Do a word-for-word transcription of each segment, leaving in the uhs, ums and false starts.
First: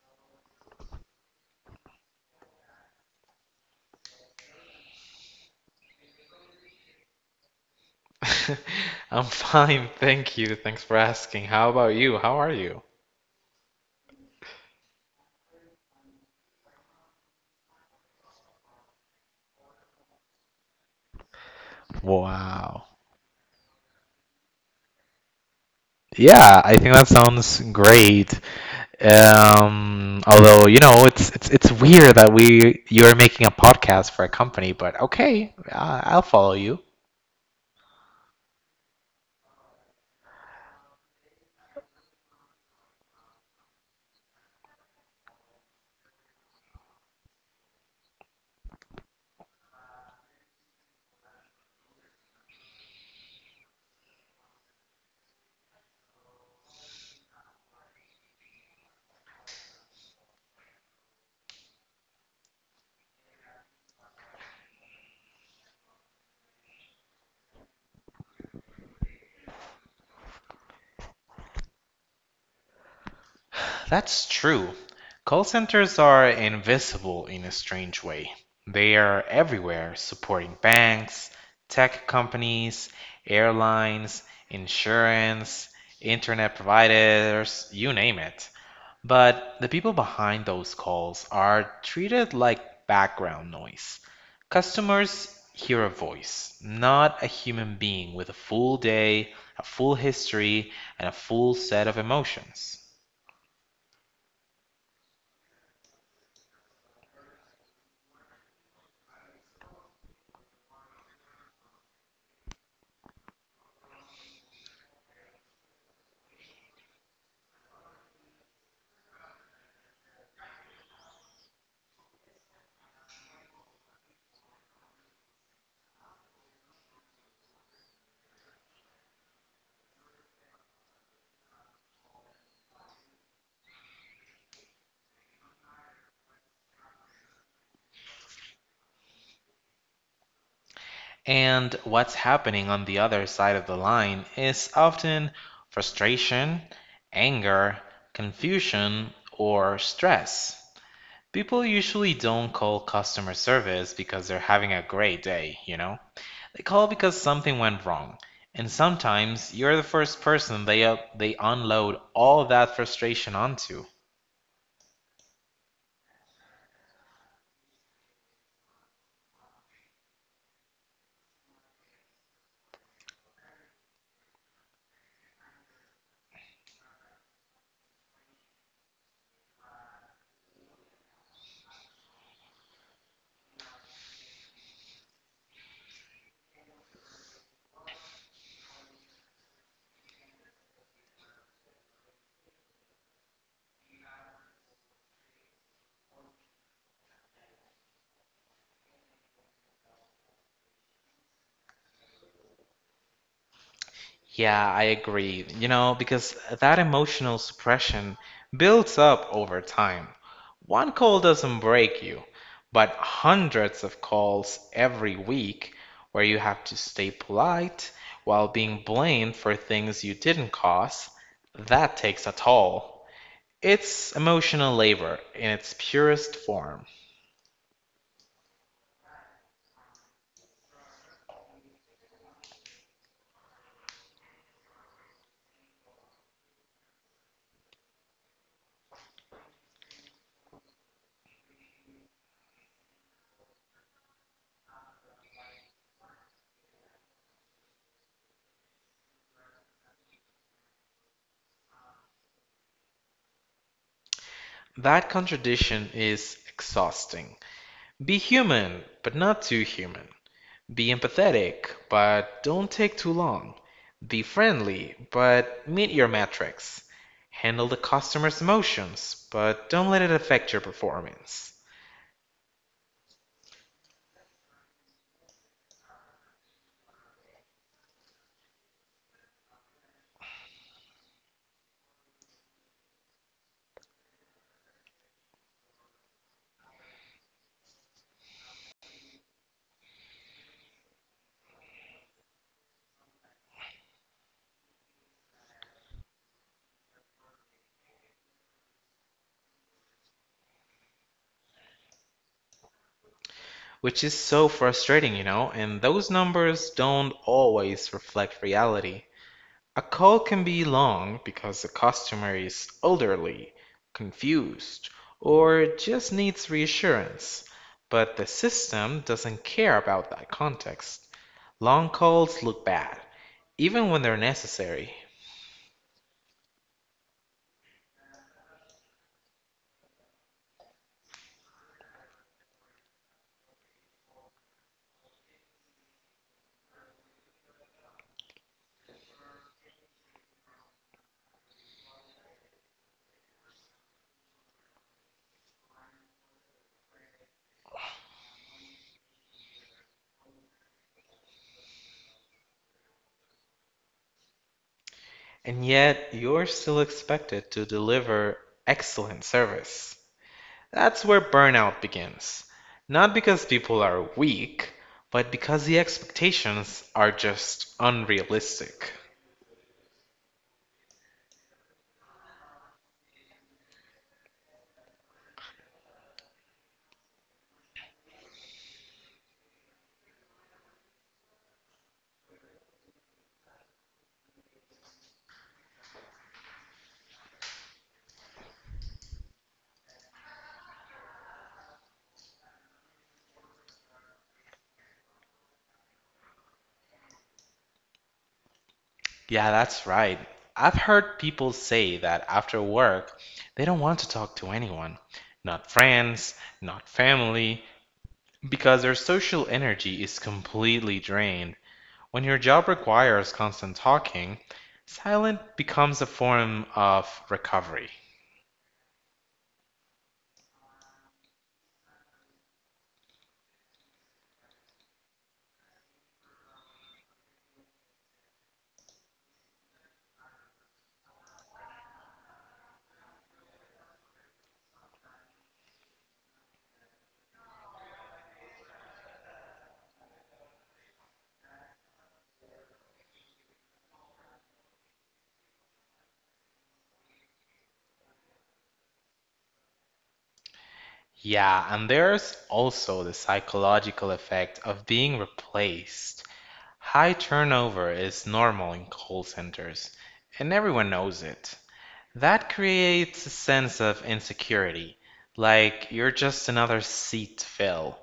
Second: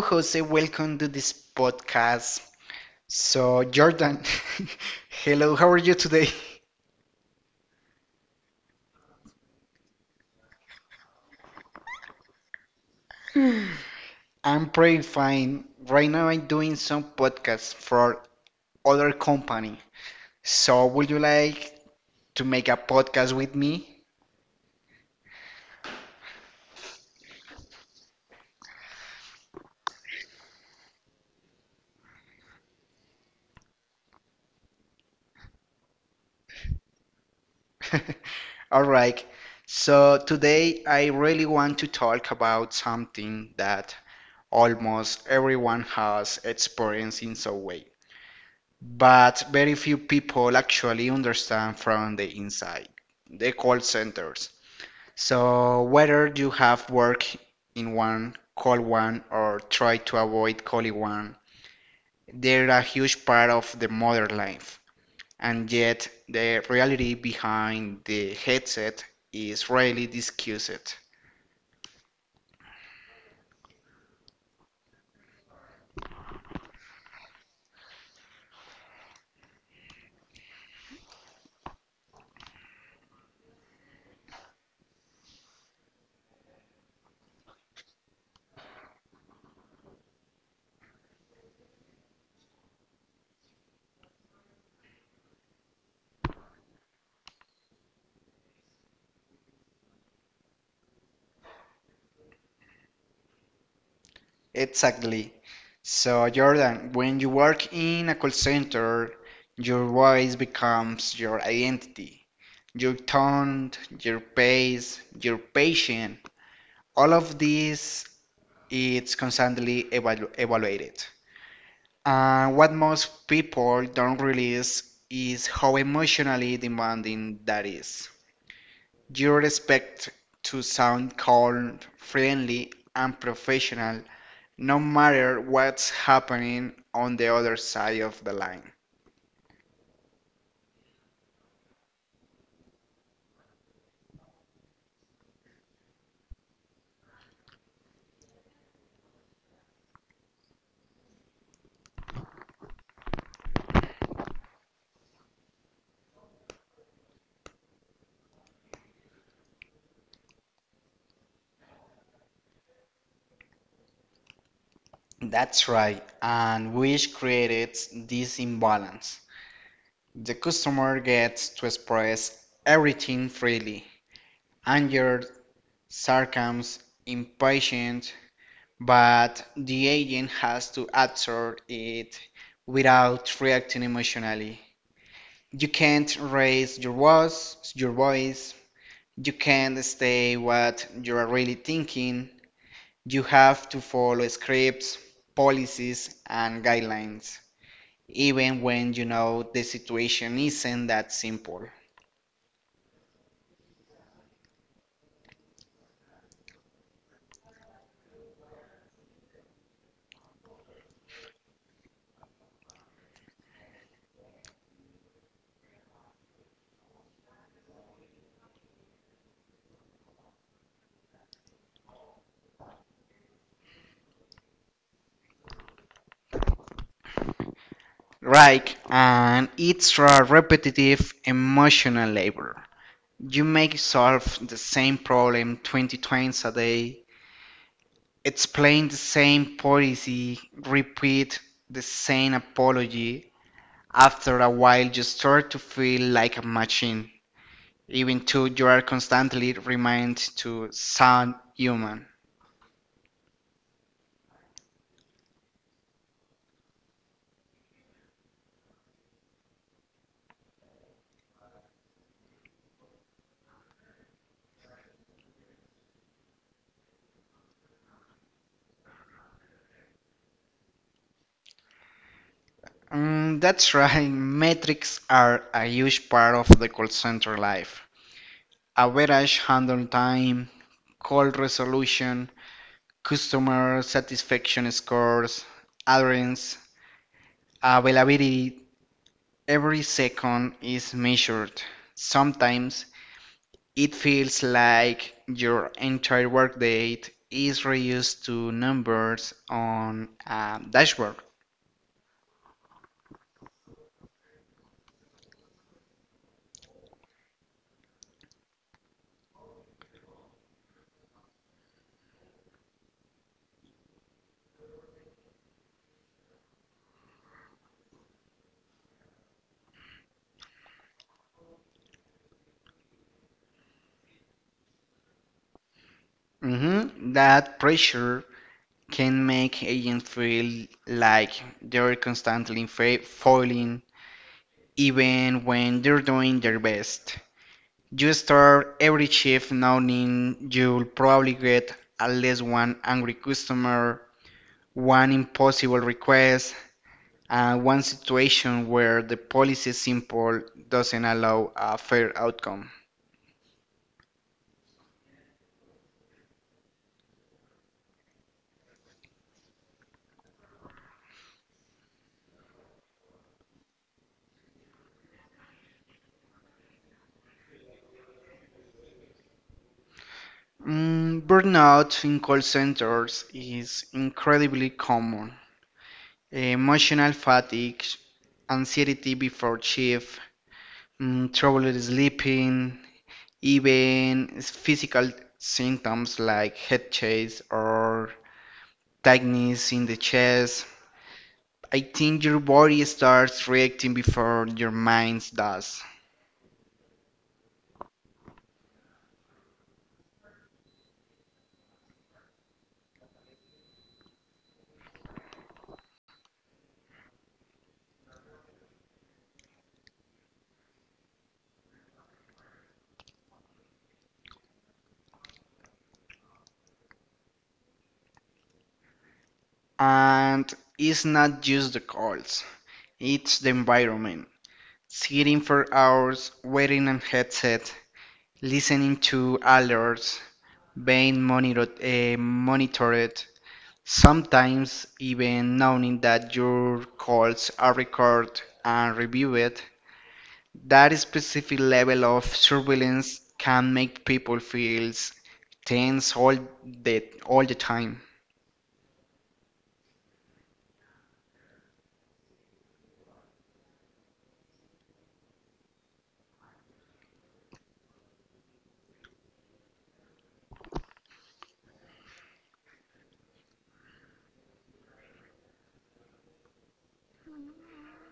Jose. Welcome to this podcast. So, Jordan, hello, how are you today? I'm fine, thank you. Thanks for asking. How about you? How are you? I'm pretty fine. Right now, I'm doing some podcasts for other company. So, would you like to make a Wow. podcast with me? Yeah, I think that sounds great. Um, although, you know, it's it's it's weird that we you're making a podcast for a company, but okay, I- I'll follow you. All right. So, today I really want to talk about something that almost everyone has experienced in some way, but very few people actually understand from the inside: the call centers. So whether you have worked in one, call one, or try to avoid calling one, they're a huge part of the modern life. And yet, the reality behind the headset is rarely discussed. That's true. Call centers are invisible in a strange way. They are everywhere, supporting banks, tech companies, airlines, insurance, internet providers, you name it. But the people behind those calls are treated like background noise. Customers hear a voice, not a human being with a full day, a full history, and a full set of emotions. Exactly. So, Jordan, when you work in a call center, your voice becomes your identity. Your tone, your pace, your patience, all of this it's constantly evalu- evaluated. And uh, what most people don't realize is how emotionally demanding that is. You expect to sound calm, friendly, and professional no matter what's happening on the other side of the line. And what's happening on the other side of the line is often frustration, anger, confusion, or stress. People usually don't call customer service because they're having a great day, you know? They call because something went wrong. And sometimes you're the first person they, uh, they unload all that frustration onto. That's right, and which creates this imbalance. The customer gets to express everything freely: anger, sarcasm, impatience, but the agent has to absorb it without reacting emotionally. You can't raise your voice, your voice. You can't say what you are really thinking. You have to follow scripts, policies, and guidelines, even when you know the situation isn't that simple. Yeah, I agree. You know, because that emotional suppression builds up over time. One call doesn't break you, but hundreds of calls every week where you have to stay polite while being blamed for things you didn't cause, that takes a toll. It's emotional labor in its purest form. Right, and it's a repetitive emotional labor. You may solve the same problem twenty times a day, explain the same policy, repeat the same apology. After a while, you start to feel like a machine, even though you are constantly reminded to sound human. That contradiction is exhausting. Be human, but not too human. Be empathetic, but don't take too long. Be friendly, but meet your metrics. Handle the customer's emotions, but don't let it affect your performance. Mm, that's right, metrics are a huge part of the call center life. Average handle time, call resolution, customer satisfaction scores, adherence, availability, every second is measured. Sometimes it feels like your entire workday is reduced to numbers on a dashboard. Which is so frustrating, you know, and those numbers don't always reflect reality. A call can be long because the customer is elderly, confused, or just needs reassurance, but the system doesn't care about that context. Long calls look bad, even when they're necessary. Mhm. That pressure can make agents feel like they're constantly fa- failing even when they're doing their best. You start every shift knowing you'll probably get at least one angry customer, one impossible request, and one situation where the policy simple doesn't allow a fair outcome. And yet, you're still expected to deliver excellent service. That's where burnout begins. Not because people are weak, but because the expectations are just unrealistic. Mm, burnout in call centers is incredibly common. Emotional fatigue, anxiety before shift, mm, trouble sleeping, even physical symptoms like head chase or tightness in the chest. I think your body starts reacting before your mind does. Yeah, that's right. I've heard people say that after work, they don't want to talk to anyone. Not friends, not family, because their social energy is completely drained. When your job requires constant talking, silent becomes a form of recovery. And it's not just the colds, it's the environment. Sitting for hours, wearing a headset, listening to alerts, being monitored, uh, monitored Sometimes even knowing that your calls are recorded and reviewed, that specific level of surveillance can make people feel tense all the all the time. Yeah, and there's also the psychological effect of being replaced. High turnover is normal in call centers, and everyone knows it. That creates a sense of insecurity, like you're just another seat to fill.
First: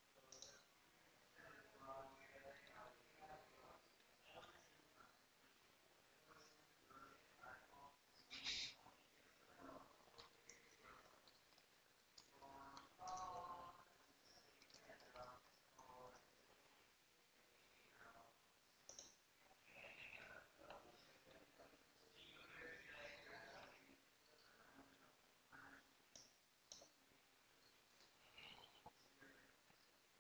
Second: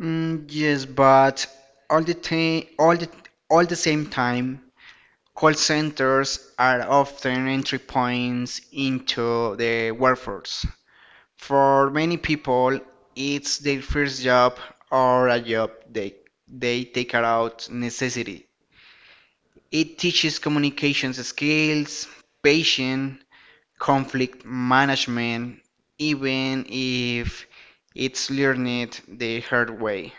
Mm, yes, but all the time, all the all the same time, call centers are often entry points into the workforce. For many people, it's their first job or a job they, they take out necessity. It teaches communications skills, patience, conflict management, even if it's learned the hard way.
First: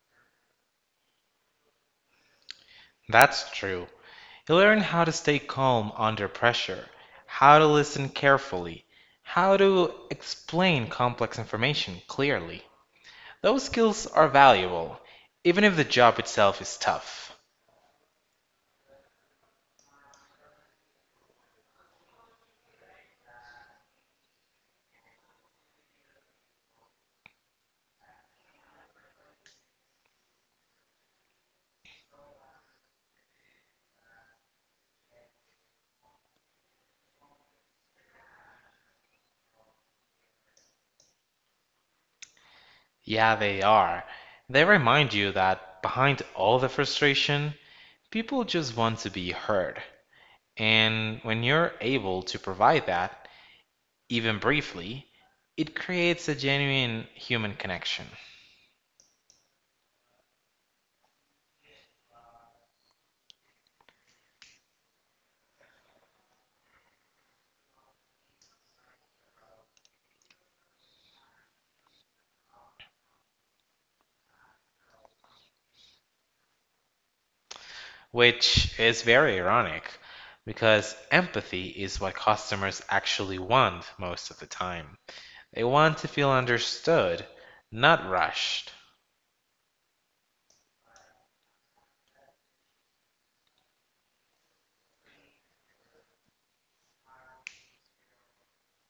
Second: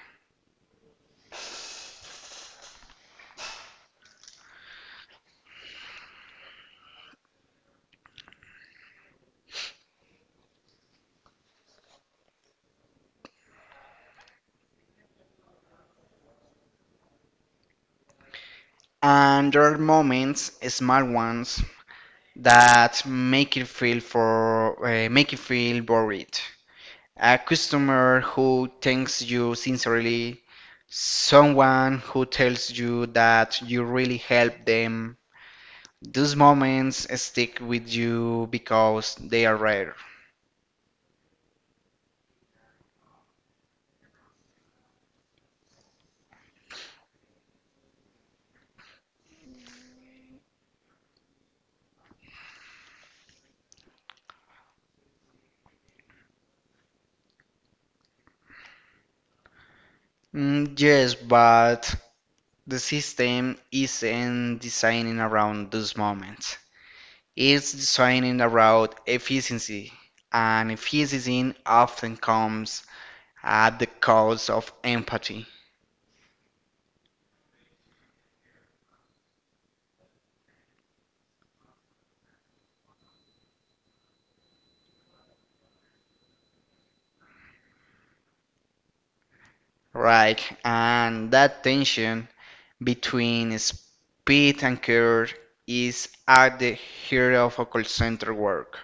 That's true. You learn how to stay calm under pressure, how to listen carefully, how to explain complex information clearly. Those skills are valuable, even if the job itself is tough. And there are moments, small ones, that make it feel for uh, make it feel worried. A customer who thanks you sincerely, someone who tells you that you really helped them. Those moments stick with you because they are rare. Yeah, they are. They remind you that behind all the frustration, people just want to be heard. And when you're able to provide that, even briefly, it creates a genuine human connection. Mm, yes, but the system isn't designing around those moments. It's designing around efficiency, and efficiency often comes at the cost of empathy. Which is very ironic because empathy is what customers actually want most of the time. They want to feel understood, not rushed. Right, and that tension between speed and care is at the heart of a call center work.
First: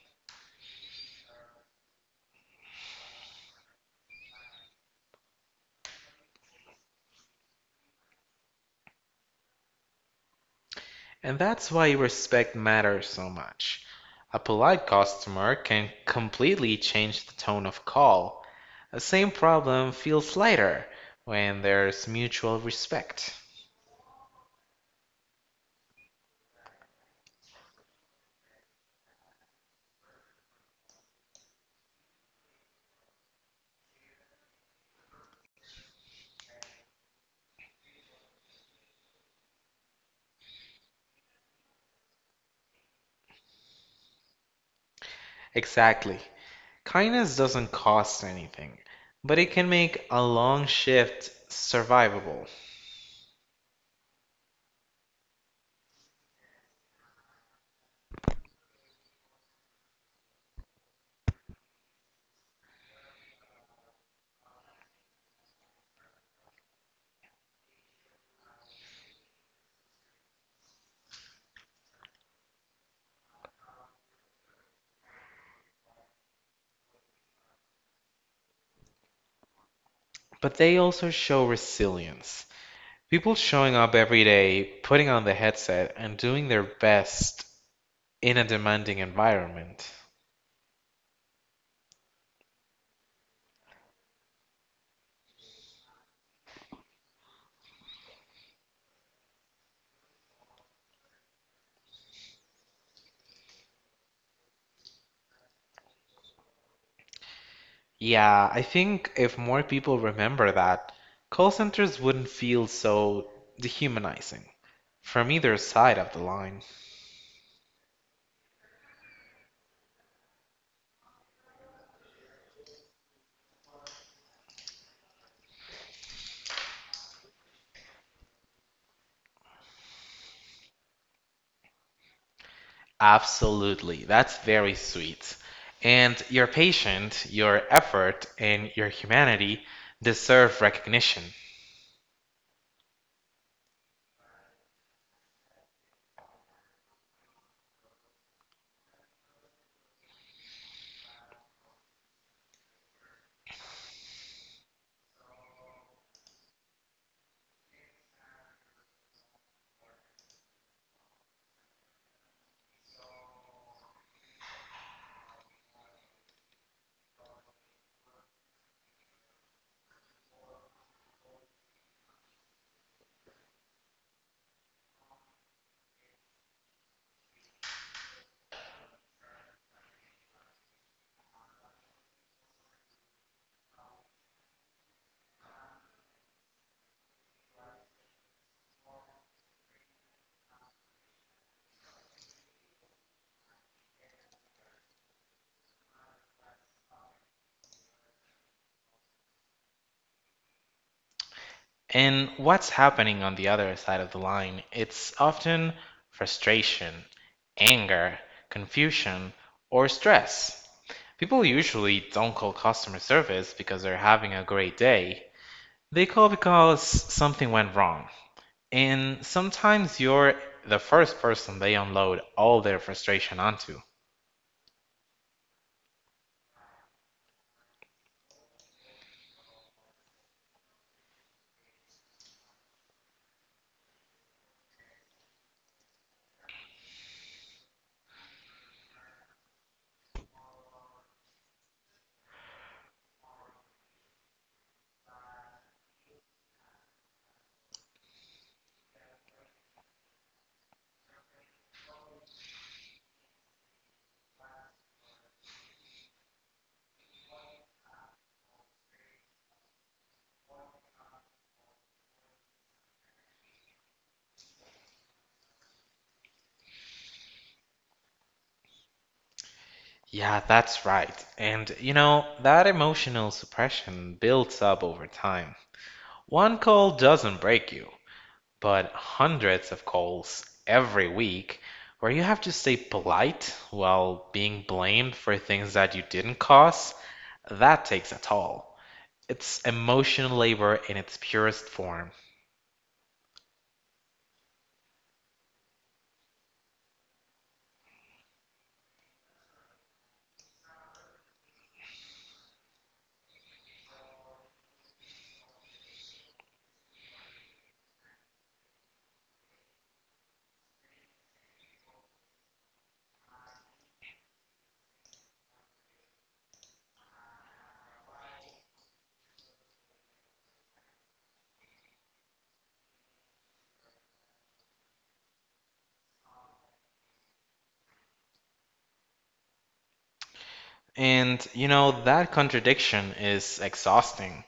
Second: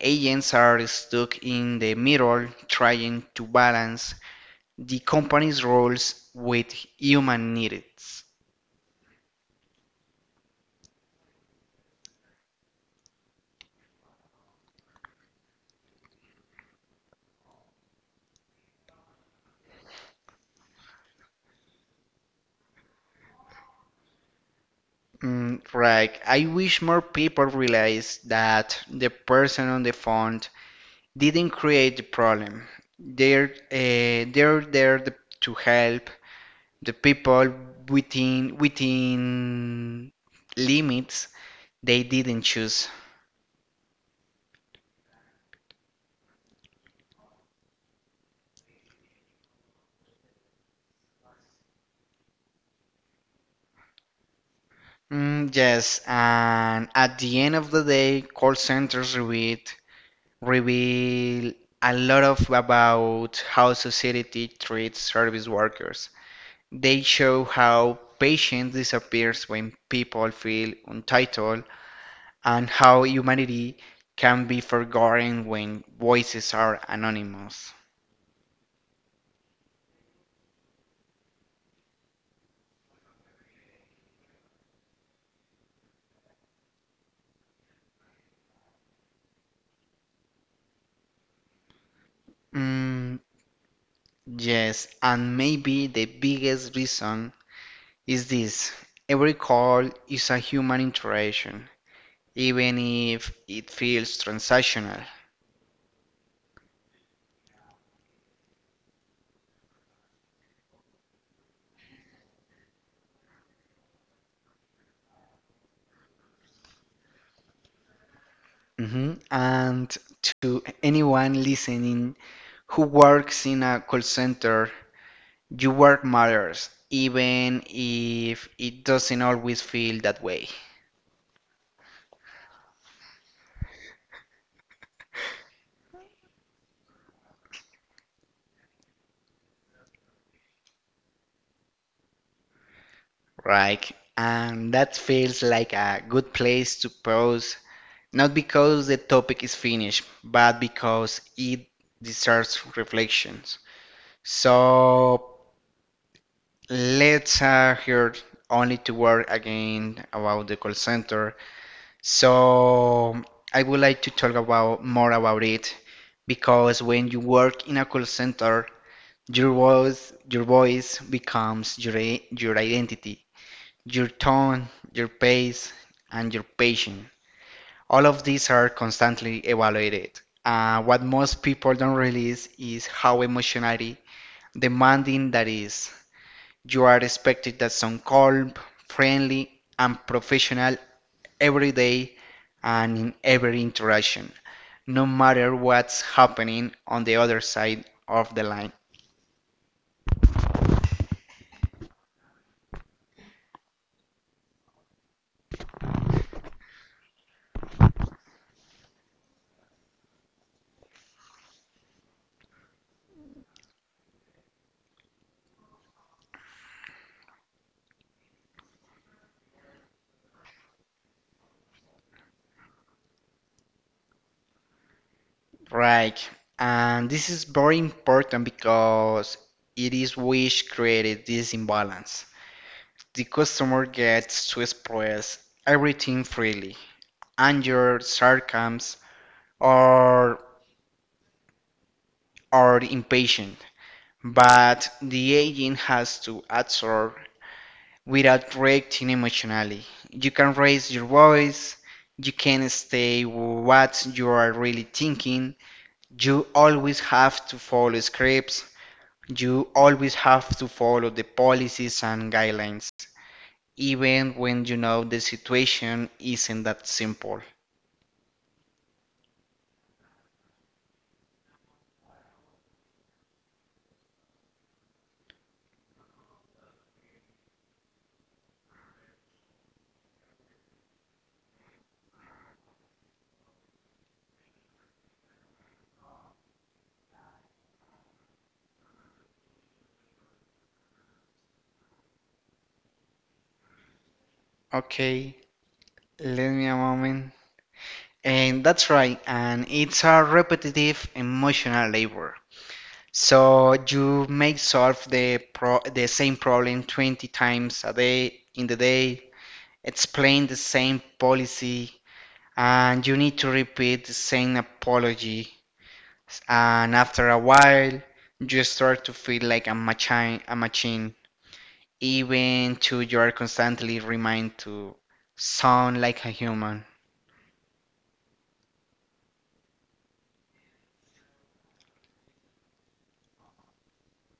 Agents are stuck in the middle trying to balance the company's roles with human needs. And that's why respect matters so much. A polite customer can completely change the tone of call. The same problem feels lighter when there's mutual respect. Mm, right. I wish more people realize that the person on the phone didn't create the problem. They're uh, they're there to help the people within within limits they didn't choose. Exactly. Kindness doesn't cost anything, but it can make a long shift survivable. Mm, yes, and at the end of the day, call centers reveal reveal a lot of about how society treats service workers. They show how patience disappears when people feel entitled, and how humanity can be forgotten when voices are anonymous. But they also show resilience. People showing up every day, putting on the headset, and doing their best in a demanding environment. Mm, yes, and maybe the biggest reason is this: every call is a human interaction, even if it feels transactional. Yeah, I think if more people remember that, call centers wouldn't feel so dehumanizing from either side of the line. Mhm. And to anyone listening who works in a call center, your work matters, even if it doesn't always feel that way, Absolutely, that's very sweet. And your patient, your effort, and your humanity deserve recognition. right? And that feels like a good place to pause, not because the topic is finished, but because it deserves reflections. So, Let's uh, hear only to work again about the call center. So I would like to talk about more about it because when you work in a call center, your voice your voice becomes your your identity, your tone, your pace, and your patience. All of these are constantly evaluated. Uh, what most people don't realize is how emotionally demanding that is. You are expected that some calm, friendly, and professional every day and in every interaction, no matter what's happening on the other side of the line. And what's happening on the other side of the line? It's often frustration, anger, confusion, or stress. People usually don't call customer service because they're having a great day. They call because something went wrong. And sometimes you're the first person they unload all their frustration onto. Right. And this is very important because it is which created this imbalance. The customer gets to express everything freely, anger, sarcasm, or or impatient, but the agent has to absorb without reacting emotionally. You can raise your voice, you can say what you are really thinking, you always have to follow scripts, you always have to follow the policies and guidelines, even when you know the situation isn't that simple. Yeah, that's right. And you know, that emotional suppression builds up over time. One call doesn't break you, but hundreds of calls every week where you have to stay polite while being blamed for things that you didn't cause, that takes a toll. It's emotional labor in its purest form. Okay, let me a moment. And that's right, and it's a repetitive emotional labor. So you may solve the pro the same problem twenty times a day in the day, explain the same policy, and you need to repeat the same apology. And after a while, you start to feel like a machine, a machine, even to you are constantly reminded to sound like a human. And, you know, that contradiction is exhausting.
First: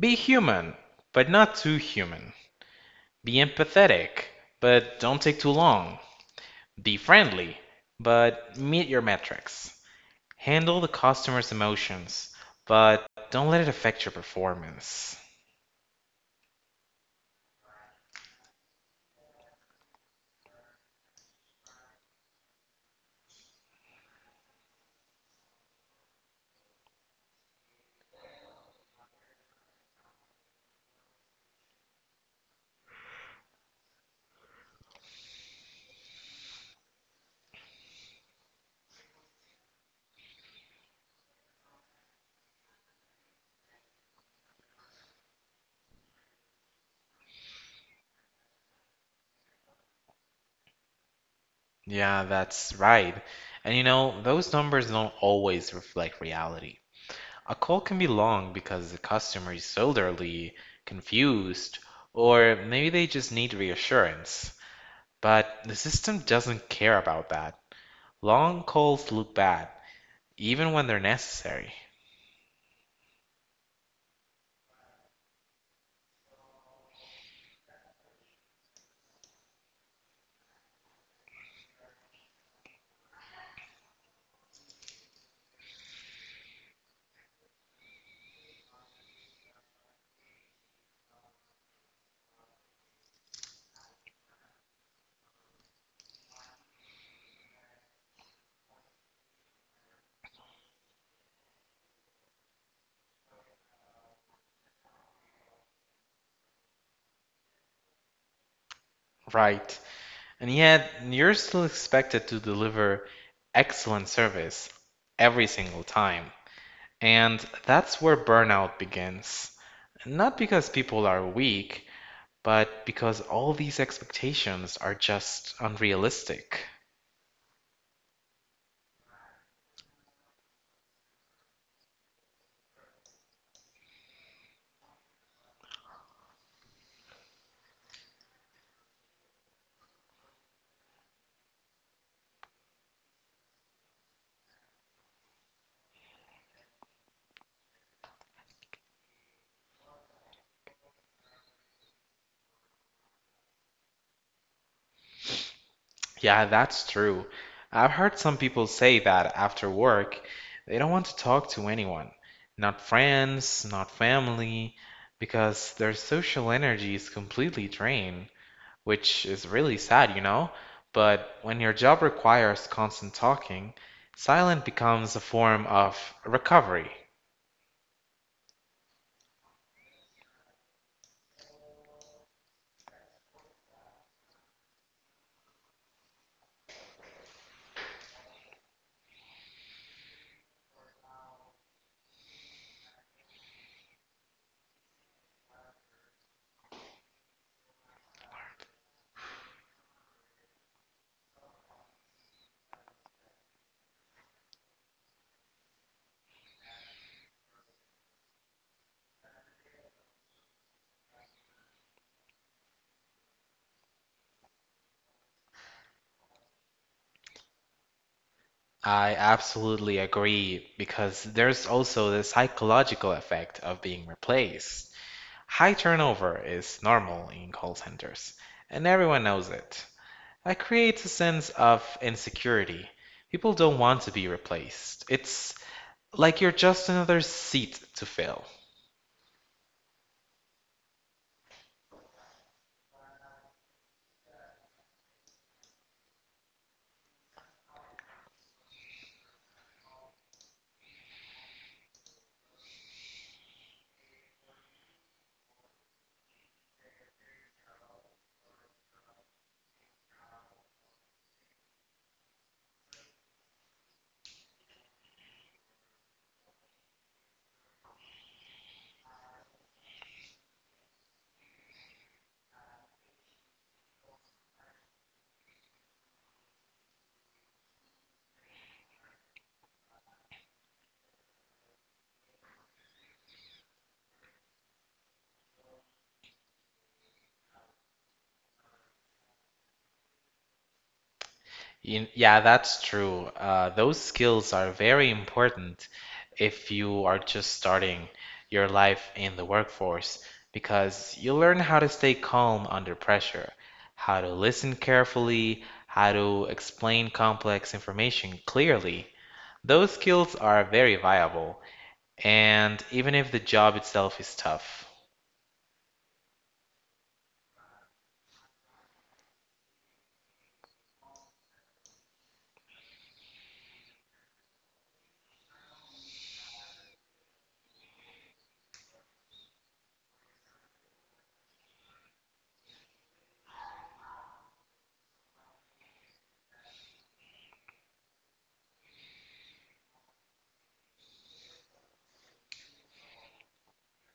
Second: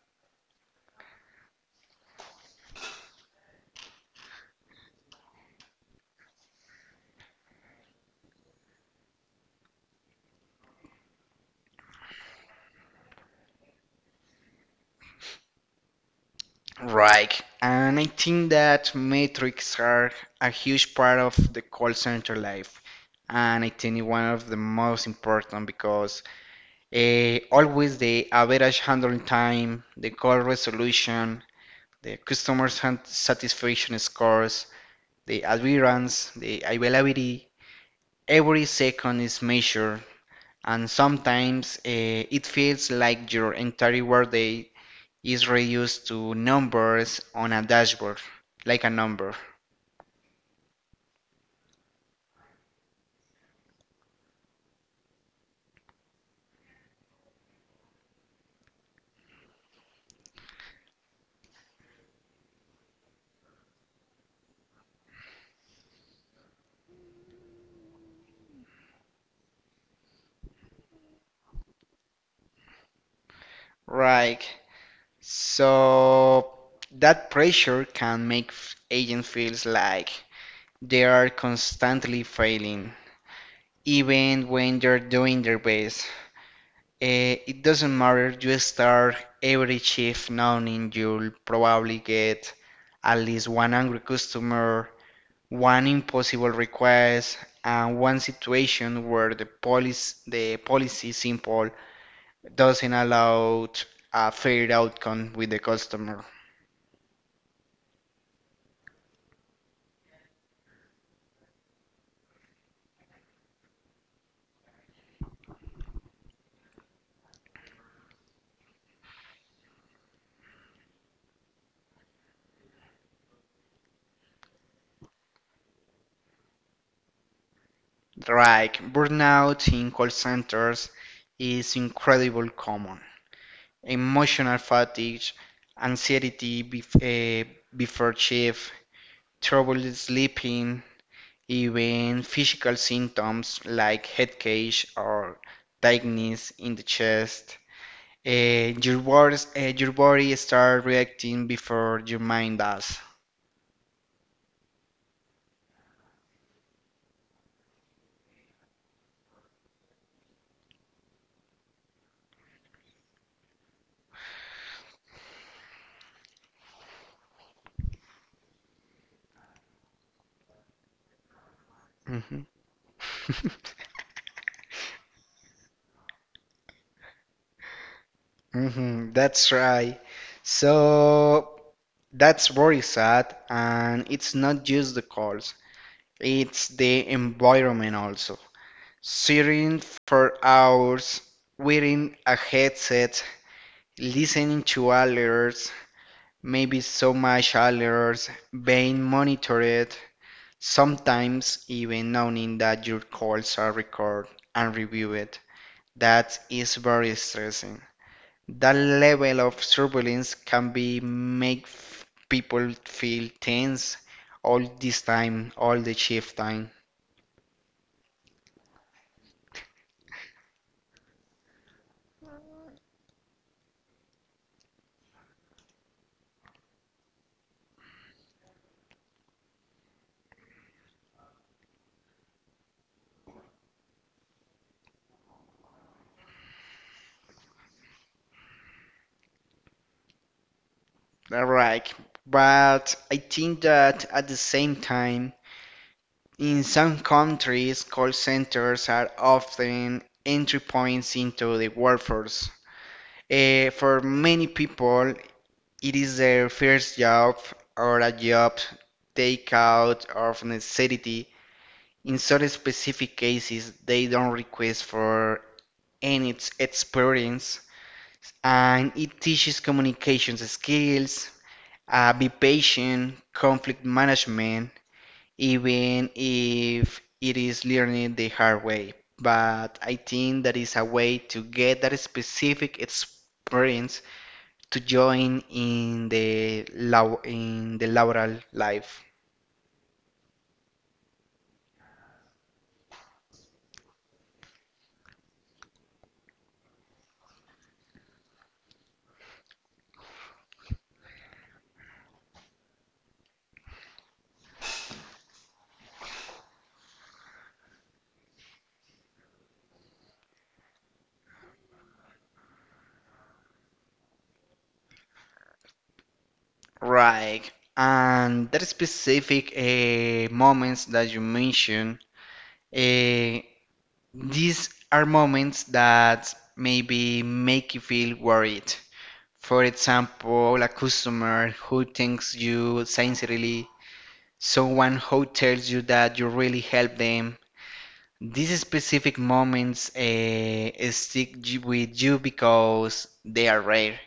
Be human, but not too human. Be empathetic, but don't take too long. Be friendly, but meet your metrics. Handle the customer's emotions, but don't let it affect your performance. Right. And I think that metrics are a huge part of the call center life. And I think one of the most important because uh, always the average handling time, the call resolution, the customer san- satisfaction scores, the adherence, the availability, every second is measured. And sometimes uh, it feels like your entire workday is reduced to numbers on a dashboard, like a number. Yeah, that's right. And you know, those numbers don't always reflect reality. A call can be long because the customer is elderly, confused, or maybe they just need reassurance. But the system doesn't care about that. Long calls look bad, even when they're necessary. Right. So that pressure can make f- agent feels like they are constantly failing, even when they're doing their best. Eh, it doesn't matter. You start every shift knowing you'll probably get at least one angry customer, one impossible request, and one situation where the police the policy simple doesn't allow a fair outcome with the customer. Right. And yet, you're still expected to deliver excellent service every single time. And that's where burnout begins. Not because people are weak, but because all these expectations are just unrealistic. Like burnout in call centers is incredibly common. Emotional fatigue, anxiety bef- uh, before shift, trouble sleeping, even physical symptoms like head cage or tightness in the chest. Uh, your words, uh, your body start reacting before your mind does. Yeah, that's true. I've heard some people say that after work, they don't want to talk to anyone, not friends, not family, because their social energy is completely drained, which is really sad, you know. But when your job Mhm. requires constant talking, silent becomes a form of recovery. Mhm, that's right. So that's very sad, and it's not just the calls, it's the environment also. Sitting for hours, wearing a headset, listening to alerts, maybe so much alerts, being monitored, sometimes even knowing that your calls are recorded and reviewed, that is very stressing. That level of surveillance can be make people feel tense all this time, all the shift time. I absolutely agree because there's also the psychological effect of being replaced. High turnover is normal in call centers, and everyone knows it. It creates a sense of insecurity. People don't want to be replaced. It's like you're just another seat to fill. Right. But I think that at the same time, in some countries, call centers are often entry points into the workforce. Eh, for many people, it is their first job or a job they out of necessity. In such specific cases, they don't request for any experience, and it teaches communication skills, uh, be patient, conflict management, even if it is learning the hard way. But I think that is a way to get that specific experience to join in the law in the laboral life. You, yeah, that's true. Uh, those skills are very important if you are just starting your life in the workforce because you learn how to stay calm under pressure, how to listen carefully, how to explain complex information clearly. Those skills are very viable, and even if the job itself is tough. Right. And that specific uh, moments that you mentioned, uh, these are moments that maybe make you feel worried. For example, a customer who thanks you sincerely, someone who tells you that you really helped them. These specific moments uh, stick with you because they are rare,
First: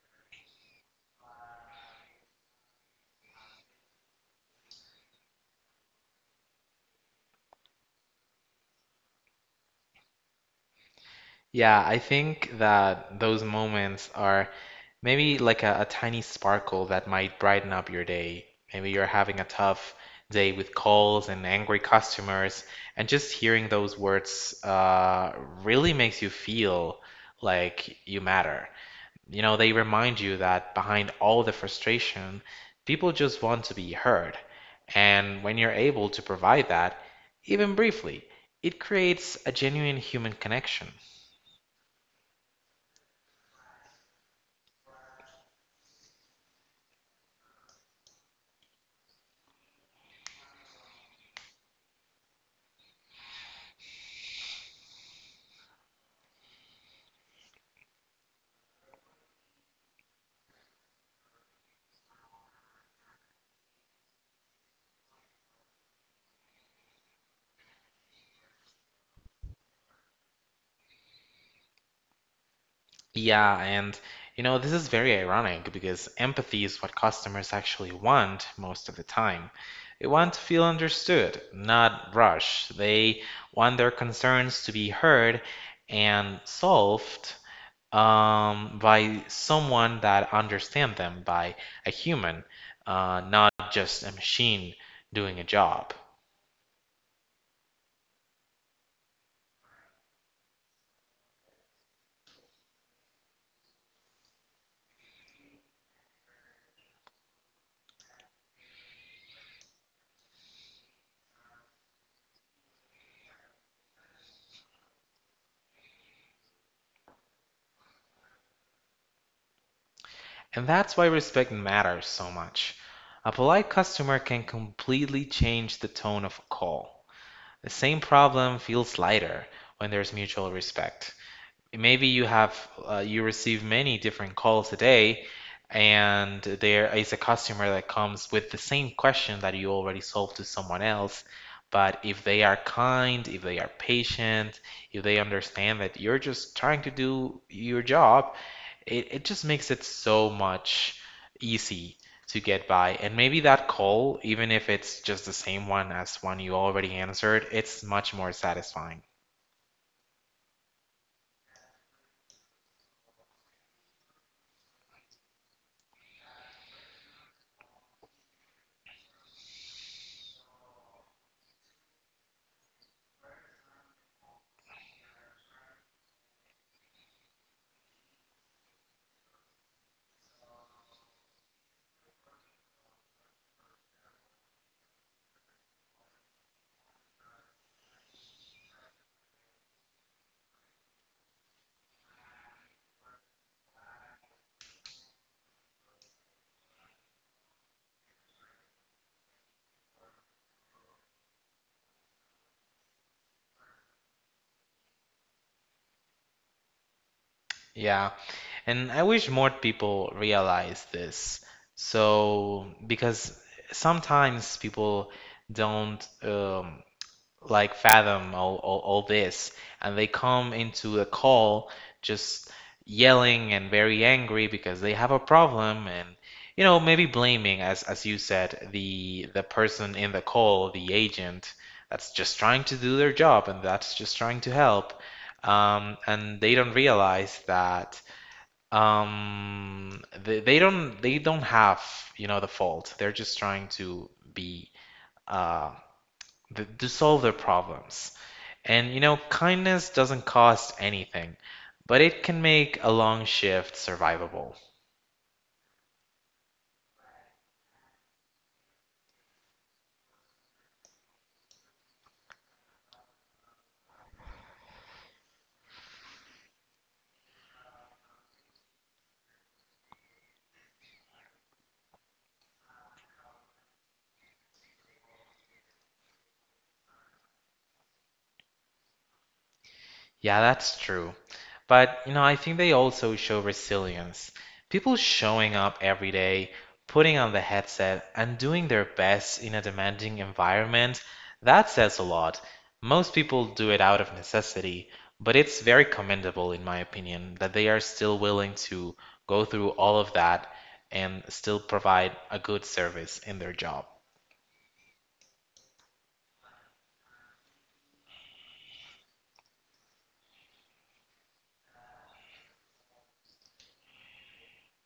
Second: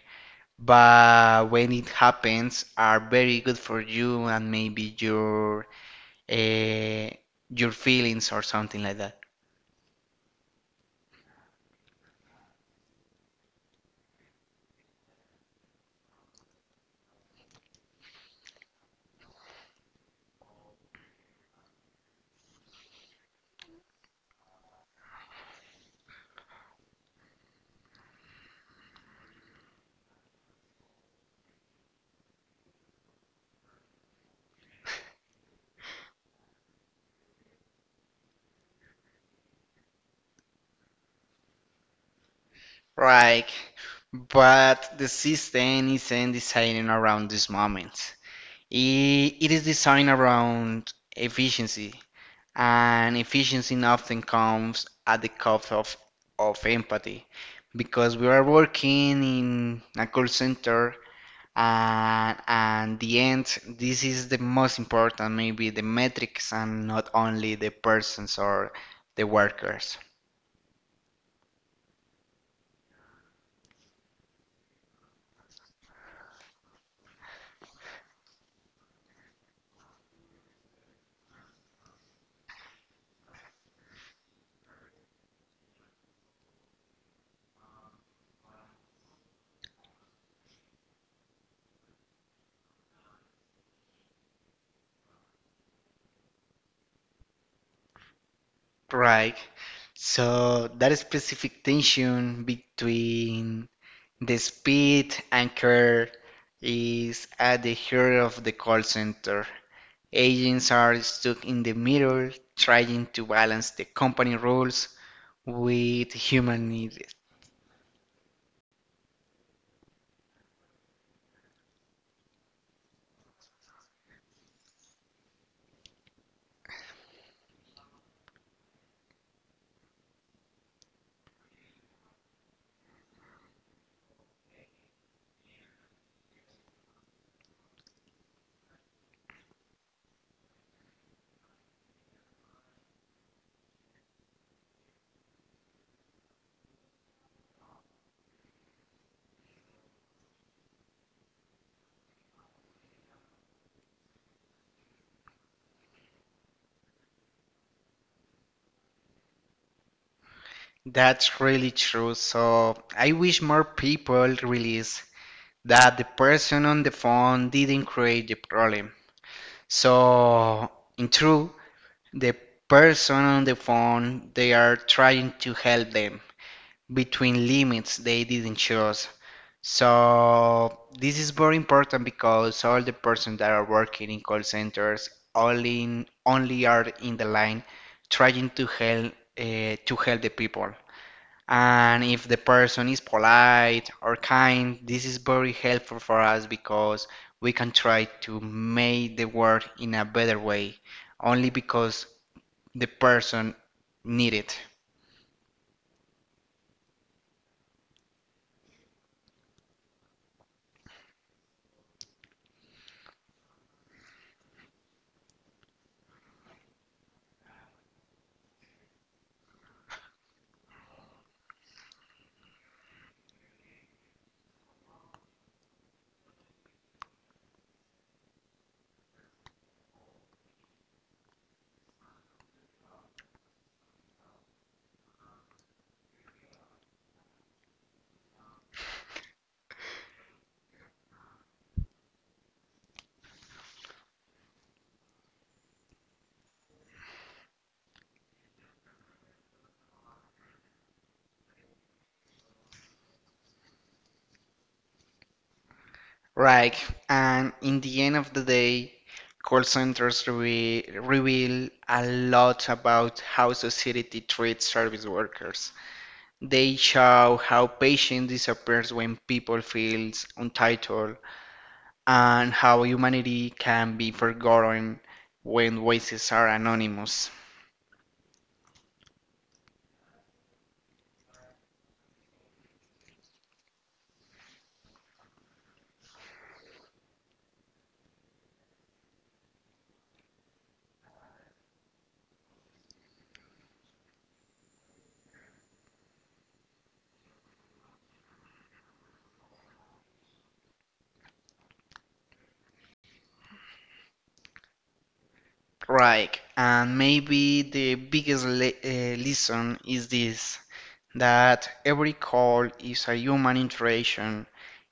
but when it happens are very good for you and maybe your uh, your feelings or something like that. Yeah, I think that those moments are maybe like a, a tiny sparkle that might brighten up your day. Maybe you're having a tough day with calls and angry customers, and just hearing those words uh, really makes you feel like you matter. You know, they remind you that behind all the frustration, people just want to be heard. And when you're able to provide that, even briefly, it creates a genuine human connection. Right, but the system isn't designed around this moment. It, it is designed around efficiency, and efficiency often comes at the cost of, of empathy, because we are working in a call center, and and the end this is the most important maybe the metrics and not only the persons or the workers. Yeah, and you know, this is very ironic because empathy is what customers actually want most of the time. They want to feel understood, not rushed. They want their concerns to be heard and solved um, by someone that understands them, by a human, uh, not just a machine doing a job. Right, so that specific tension between the speed and care is at the heart of the call center. Agents are stuck in the middle trying to balance the company rules with human needs. And that's why respect matters so much. A polite customer can completely change the tone of a call. The same problem feels lighter when there's mutual respect. Maybe you have uh, you receive many different calls a day, and there is a customer that comes with the same question that you already solved to someone else. But if they are kind, if they are patient, if they understand that you're just trying to do your job, it, it just makes it so much easy to get by. And maybe that call, even if it's just the same one as one you already answered, it's much more satisfying. That's really true. So I wish more people realize that the person on the phone didn't create the problem. So in truth, the person on the phone, they are trying to help them between limits they didn't choose. So this is very important because all the persons that are working in call centers only only are in the line trying to help uh, to help the people, and if the person is polite or kind this is very helpful for us because we can try to make the world in a better way only because the person need it. Yeah, and I wish more people realize this. So, because sometimes people don't um, like fathom all, all, all this, and they come into a call just yelling and very angry because they have a problem. And you know, maybe blaming, as as you said, the the person in the call, the agent, that's just trying to do their job and that's just trying to help. Um, and they don't realize that um, they, they don't, they don't have, you know, the fault. They're just trying to be uh th to solve their problems. And you know, kindness doesn't cost anything, but it can make a long shift survivable. Right, and in the end of the day call centers re- reveal a lot about how society treats service workers. They show how patience disappears when people feel entitled, and how humanity can be forgotten when voices are anonymous. Yeah, that's true. But, you know, I think they also show resilience. People showing up every day, putting on the headset, and doing their best in a demanding environment, that says a lot. Most people do it out of necessity, but it's very commendable, in my opinion, that they are still willing to go through all of that and still provide a good service in their job. Right, and maybe the biggest le- uh, lesson is this, that every call is a human interaction,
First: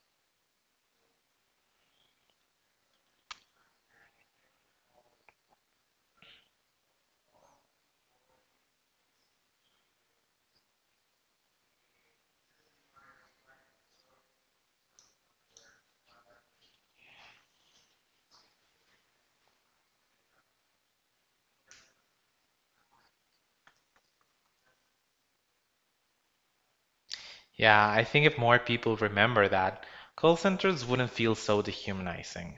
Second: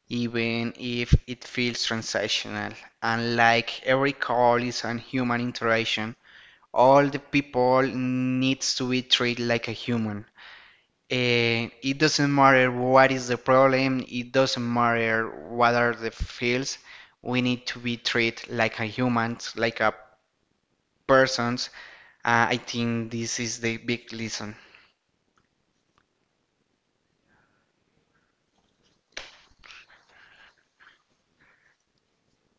even if it feels transactional. And like every call is a human interaction, all the people needs to be treated like a human. Eh, it doesn't matter what is the problem, it doesn't matter what are the fields. We need to be treated like a human, like a person. Uh, I think this is the big lesson, Yeah, I think if more people remember that, call centers wouldn't feel so dehumanizing,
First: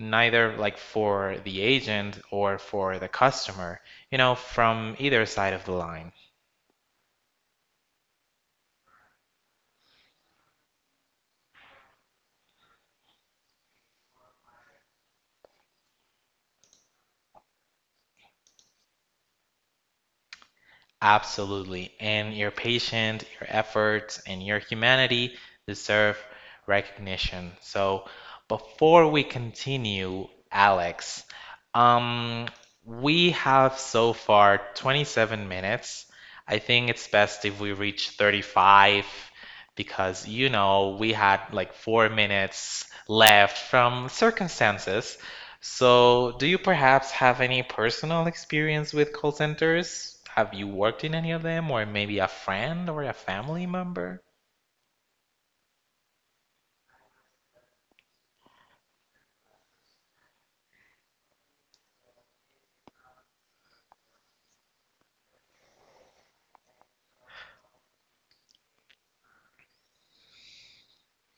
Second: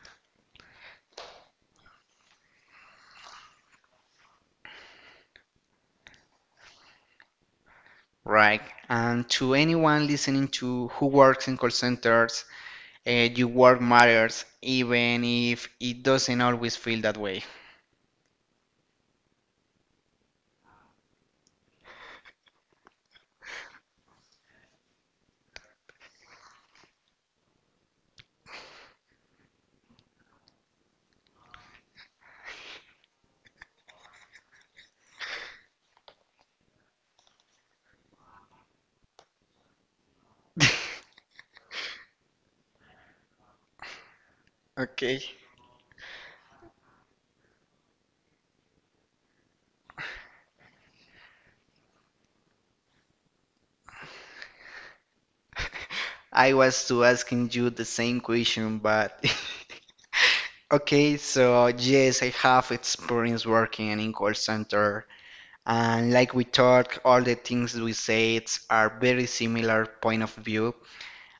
neither like for the agent or for the customer, you know, from either side of the line. right? And to anyone listening to who works in call centers, uh, your work matters, even if it doesn't always feel that way. Absolutely. And your patience, your efforts, and your humanity deserve recognition. So before we continue, Alex, um, we have so far twenty-seven minutes. I think it's best if we reach thirty-five because, you know, we had like four minutes left from Okay. circumstances. So, do you perhaps have any personal experience with call centers? Have you worked in any of them, or maybe a friend or a family member? I was to asking you the same question, but okay, so yes, I have experience working in call center, and like we talk, all the things we said are very similar point of view.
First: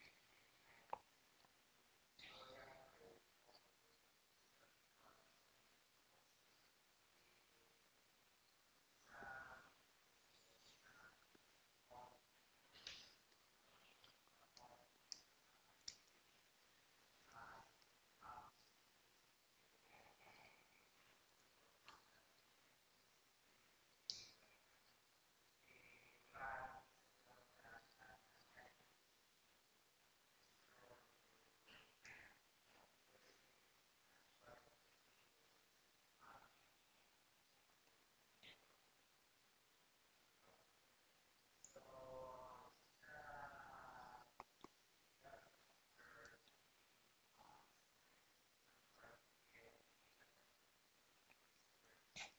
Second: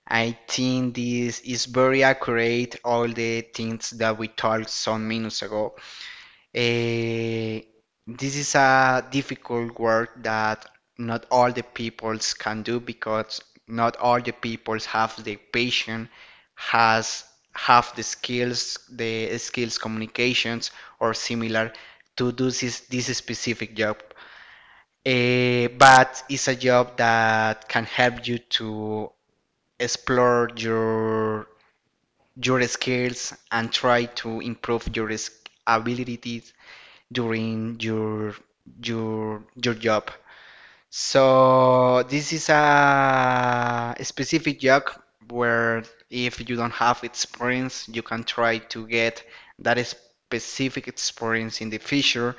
I think this is very accurate, all the things that we talked some minutes ago. Eh, this is a difficult work that not all the peoples can do because not all the peoples have the patience, has have the skills, the skills communications or similar to do this this specific job. Eh, but it's a job that can help you to explore your your skills and try to improve your abilities during your your your job. So this is a specific job where if you don't have experience, you can try to get that specific experience in the future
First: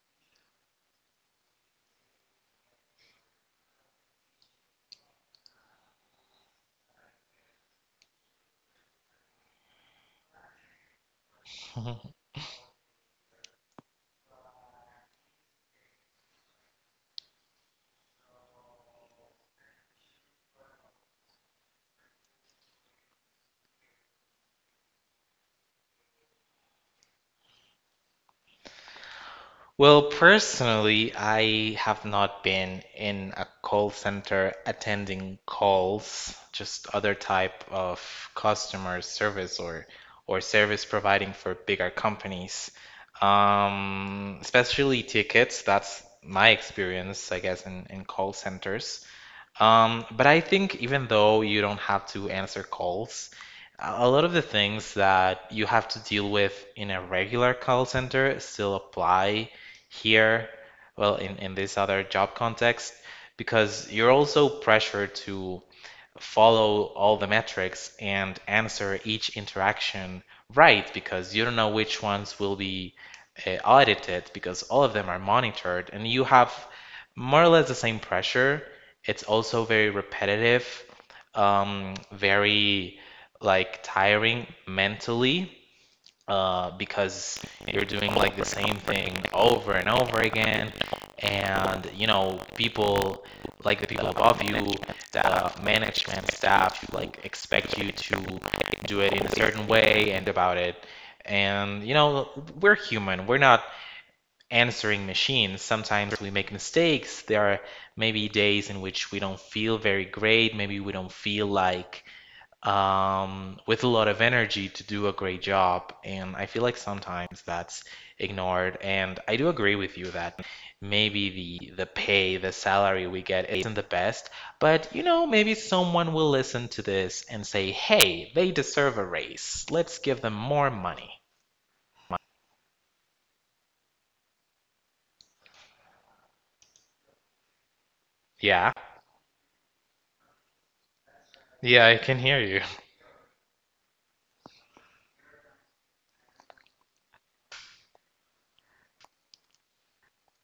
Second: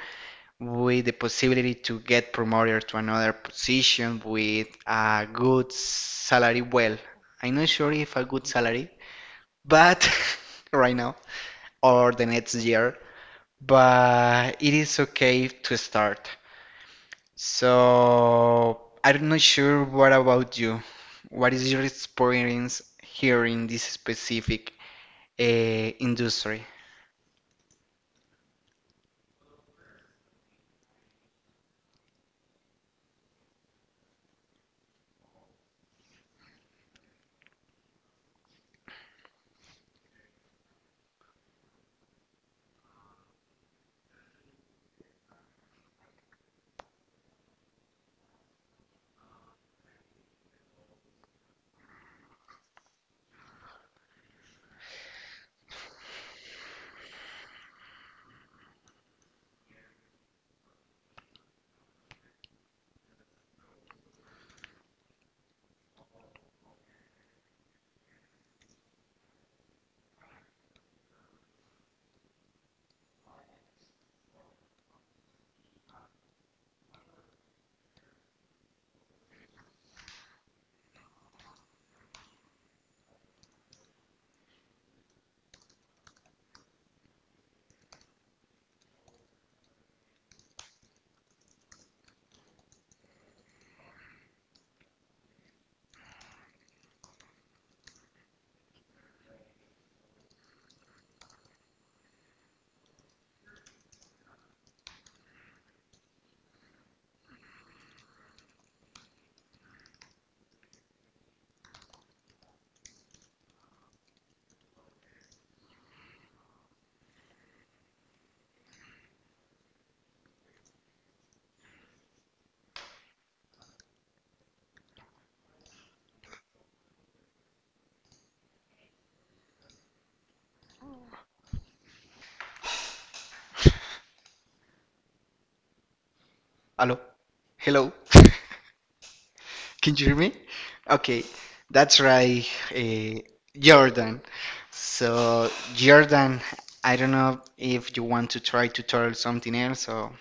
with the possibility to get promoted to another position with a good salary. Well, I'm not sure if a good salary, but right now or the next year, but it is okay to start. So I'm not sure what about you. What is your experience here in this specific uh, industry? Well, personally, I have not been in a call center attending calls, just other type of customer service or or service providing for bigger companies. Um, especially tickets, that's my experience, I guess, in, in call centers. Um, but I think even though you don't have to answer calls, a lot of the things that you have to deal with in a regular call center still apply here, well, in, in this other job context, because you're also pressured to follow all the metrics and answer each interaction right, because you don't know which ones will be uh, audited, because all of them are monitored, and you have more or less the same pressure. It's also very repetitive, um, very like tiring mentally, uh, because you're doing like the same thing over and over again. And you know, people, like the people above you, the management staff, like expect you to do it in a certain way and about it. And you know, we're human. We're not answering machines. Sometimes we make mistakes. There are maybe days in which we don't feel very great. Maybe we don't feel like, um, with a lot of energy to do a great job. And I feel like sometimes that's ignored. And I do agree with you that maybe the the pay, the salary we get isn't the best, but you know, maybe someone will listen to this and say, "Hey, they deserve a raise. Let's give them more money." Hello? Hello? Yeah. Can you hear me? Okay, Yeah, I can that's hear you. right, uh, Jordan. So Jordan, I don't know if you want to try to tell something else, so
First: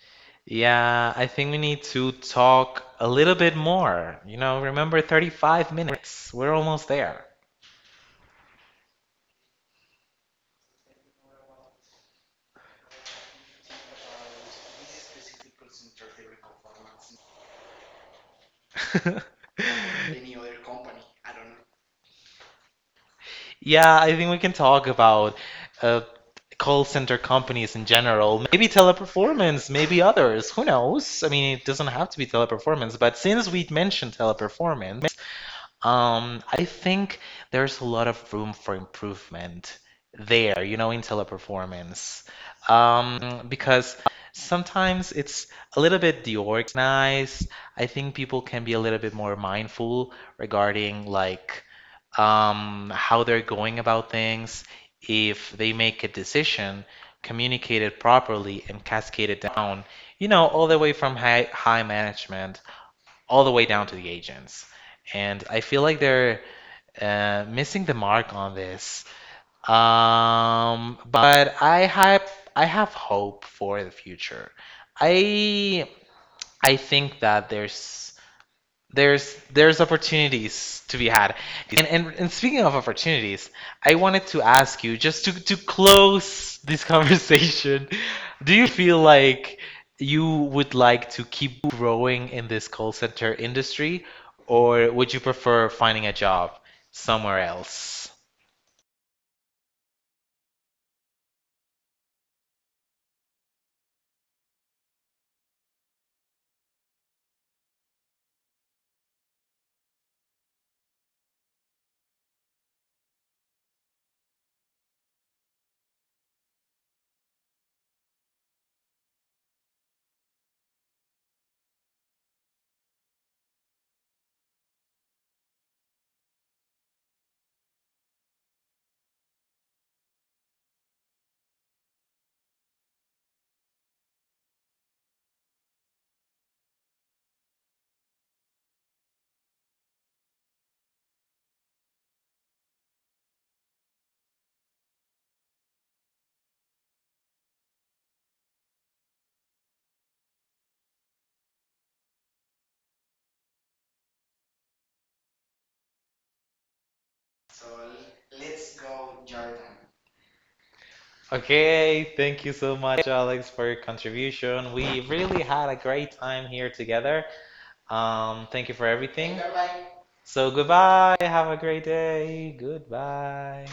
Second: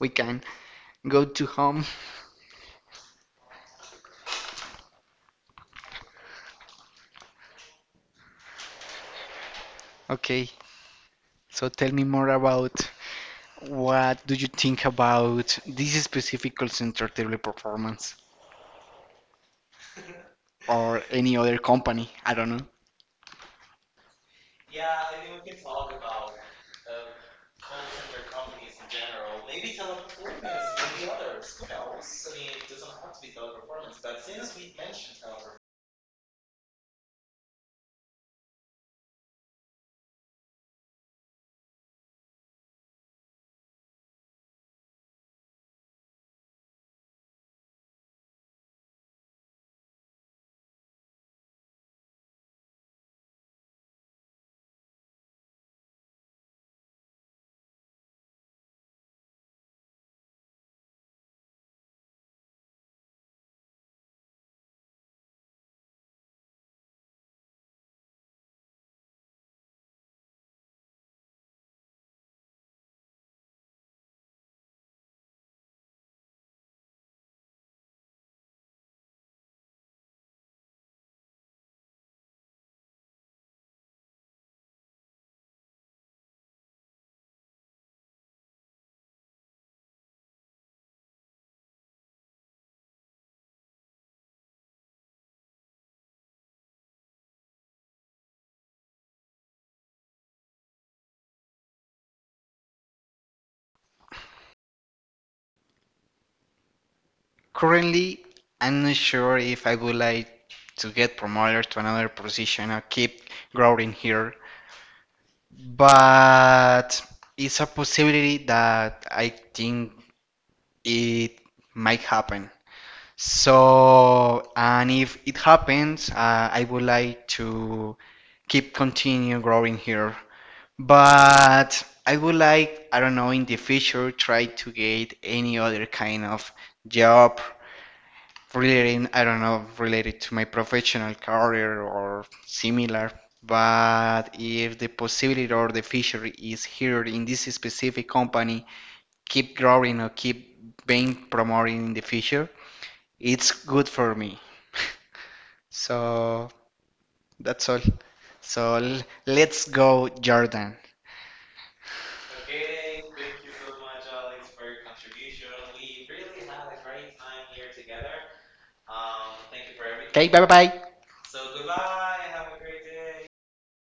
we can Yeah, go I to think we need home. to talk a little bit more. You know, remember thirty-five minutes. We're almost there. Okay, so tell me more about. What do you think about this specific call center table performance or any other company? I don't know. Yeah, I think we can talk about uh, call center companies in general. Maybe teleperformance, maybe others. Who knows? I mean, it doesn't have to be teleperformance, but since we mentioned teleperformance, Um, I think there's a lot of room for improvement there, you know, in teleperformance. Um, because sometimes it's a little bit deorganized. I think people can be a little bit more mindful regarding like, um, how they're going about things. If they make a decision, communicate it properly and cascade it down, you know, all the way from high high management all the way down to the agents. And I feel like they're uh, missing the mark on this. Um, but I have, I have hope for the future. I I think that there's there's there's opportunities to be had. And, and and speaking of opportunities, I wanted to ask you just to to close this conversation, do you feel like you would like to keep growing in this call center industry, or would you prefer finding a job somewhere else? Currently, I'm not sure if I would like to get promoted to another position or keep growing here, but it's a possibility that I think it might happen. So, and if it happens, uh, I would like to keep continue growing here. But I would like, I don't know, in the future, try to get any other kind of job relating, I don't know, related to my professional career or similar. But if the possibility or the future is here in this specific company, keep growing or keep being promoted in the future, it's good for me. So that's all. So l- let's go, Jordan. Okay, thank you so much, Alex, for your contribution. We really had a great time here together. Um, thank you for Um, everything. thank you for everything. Okay, bye So bye bye. goodbye. Have a great day. Goodbye.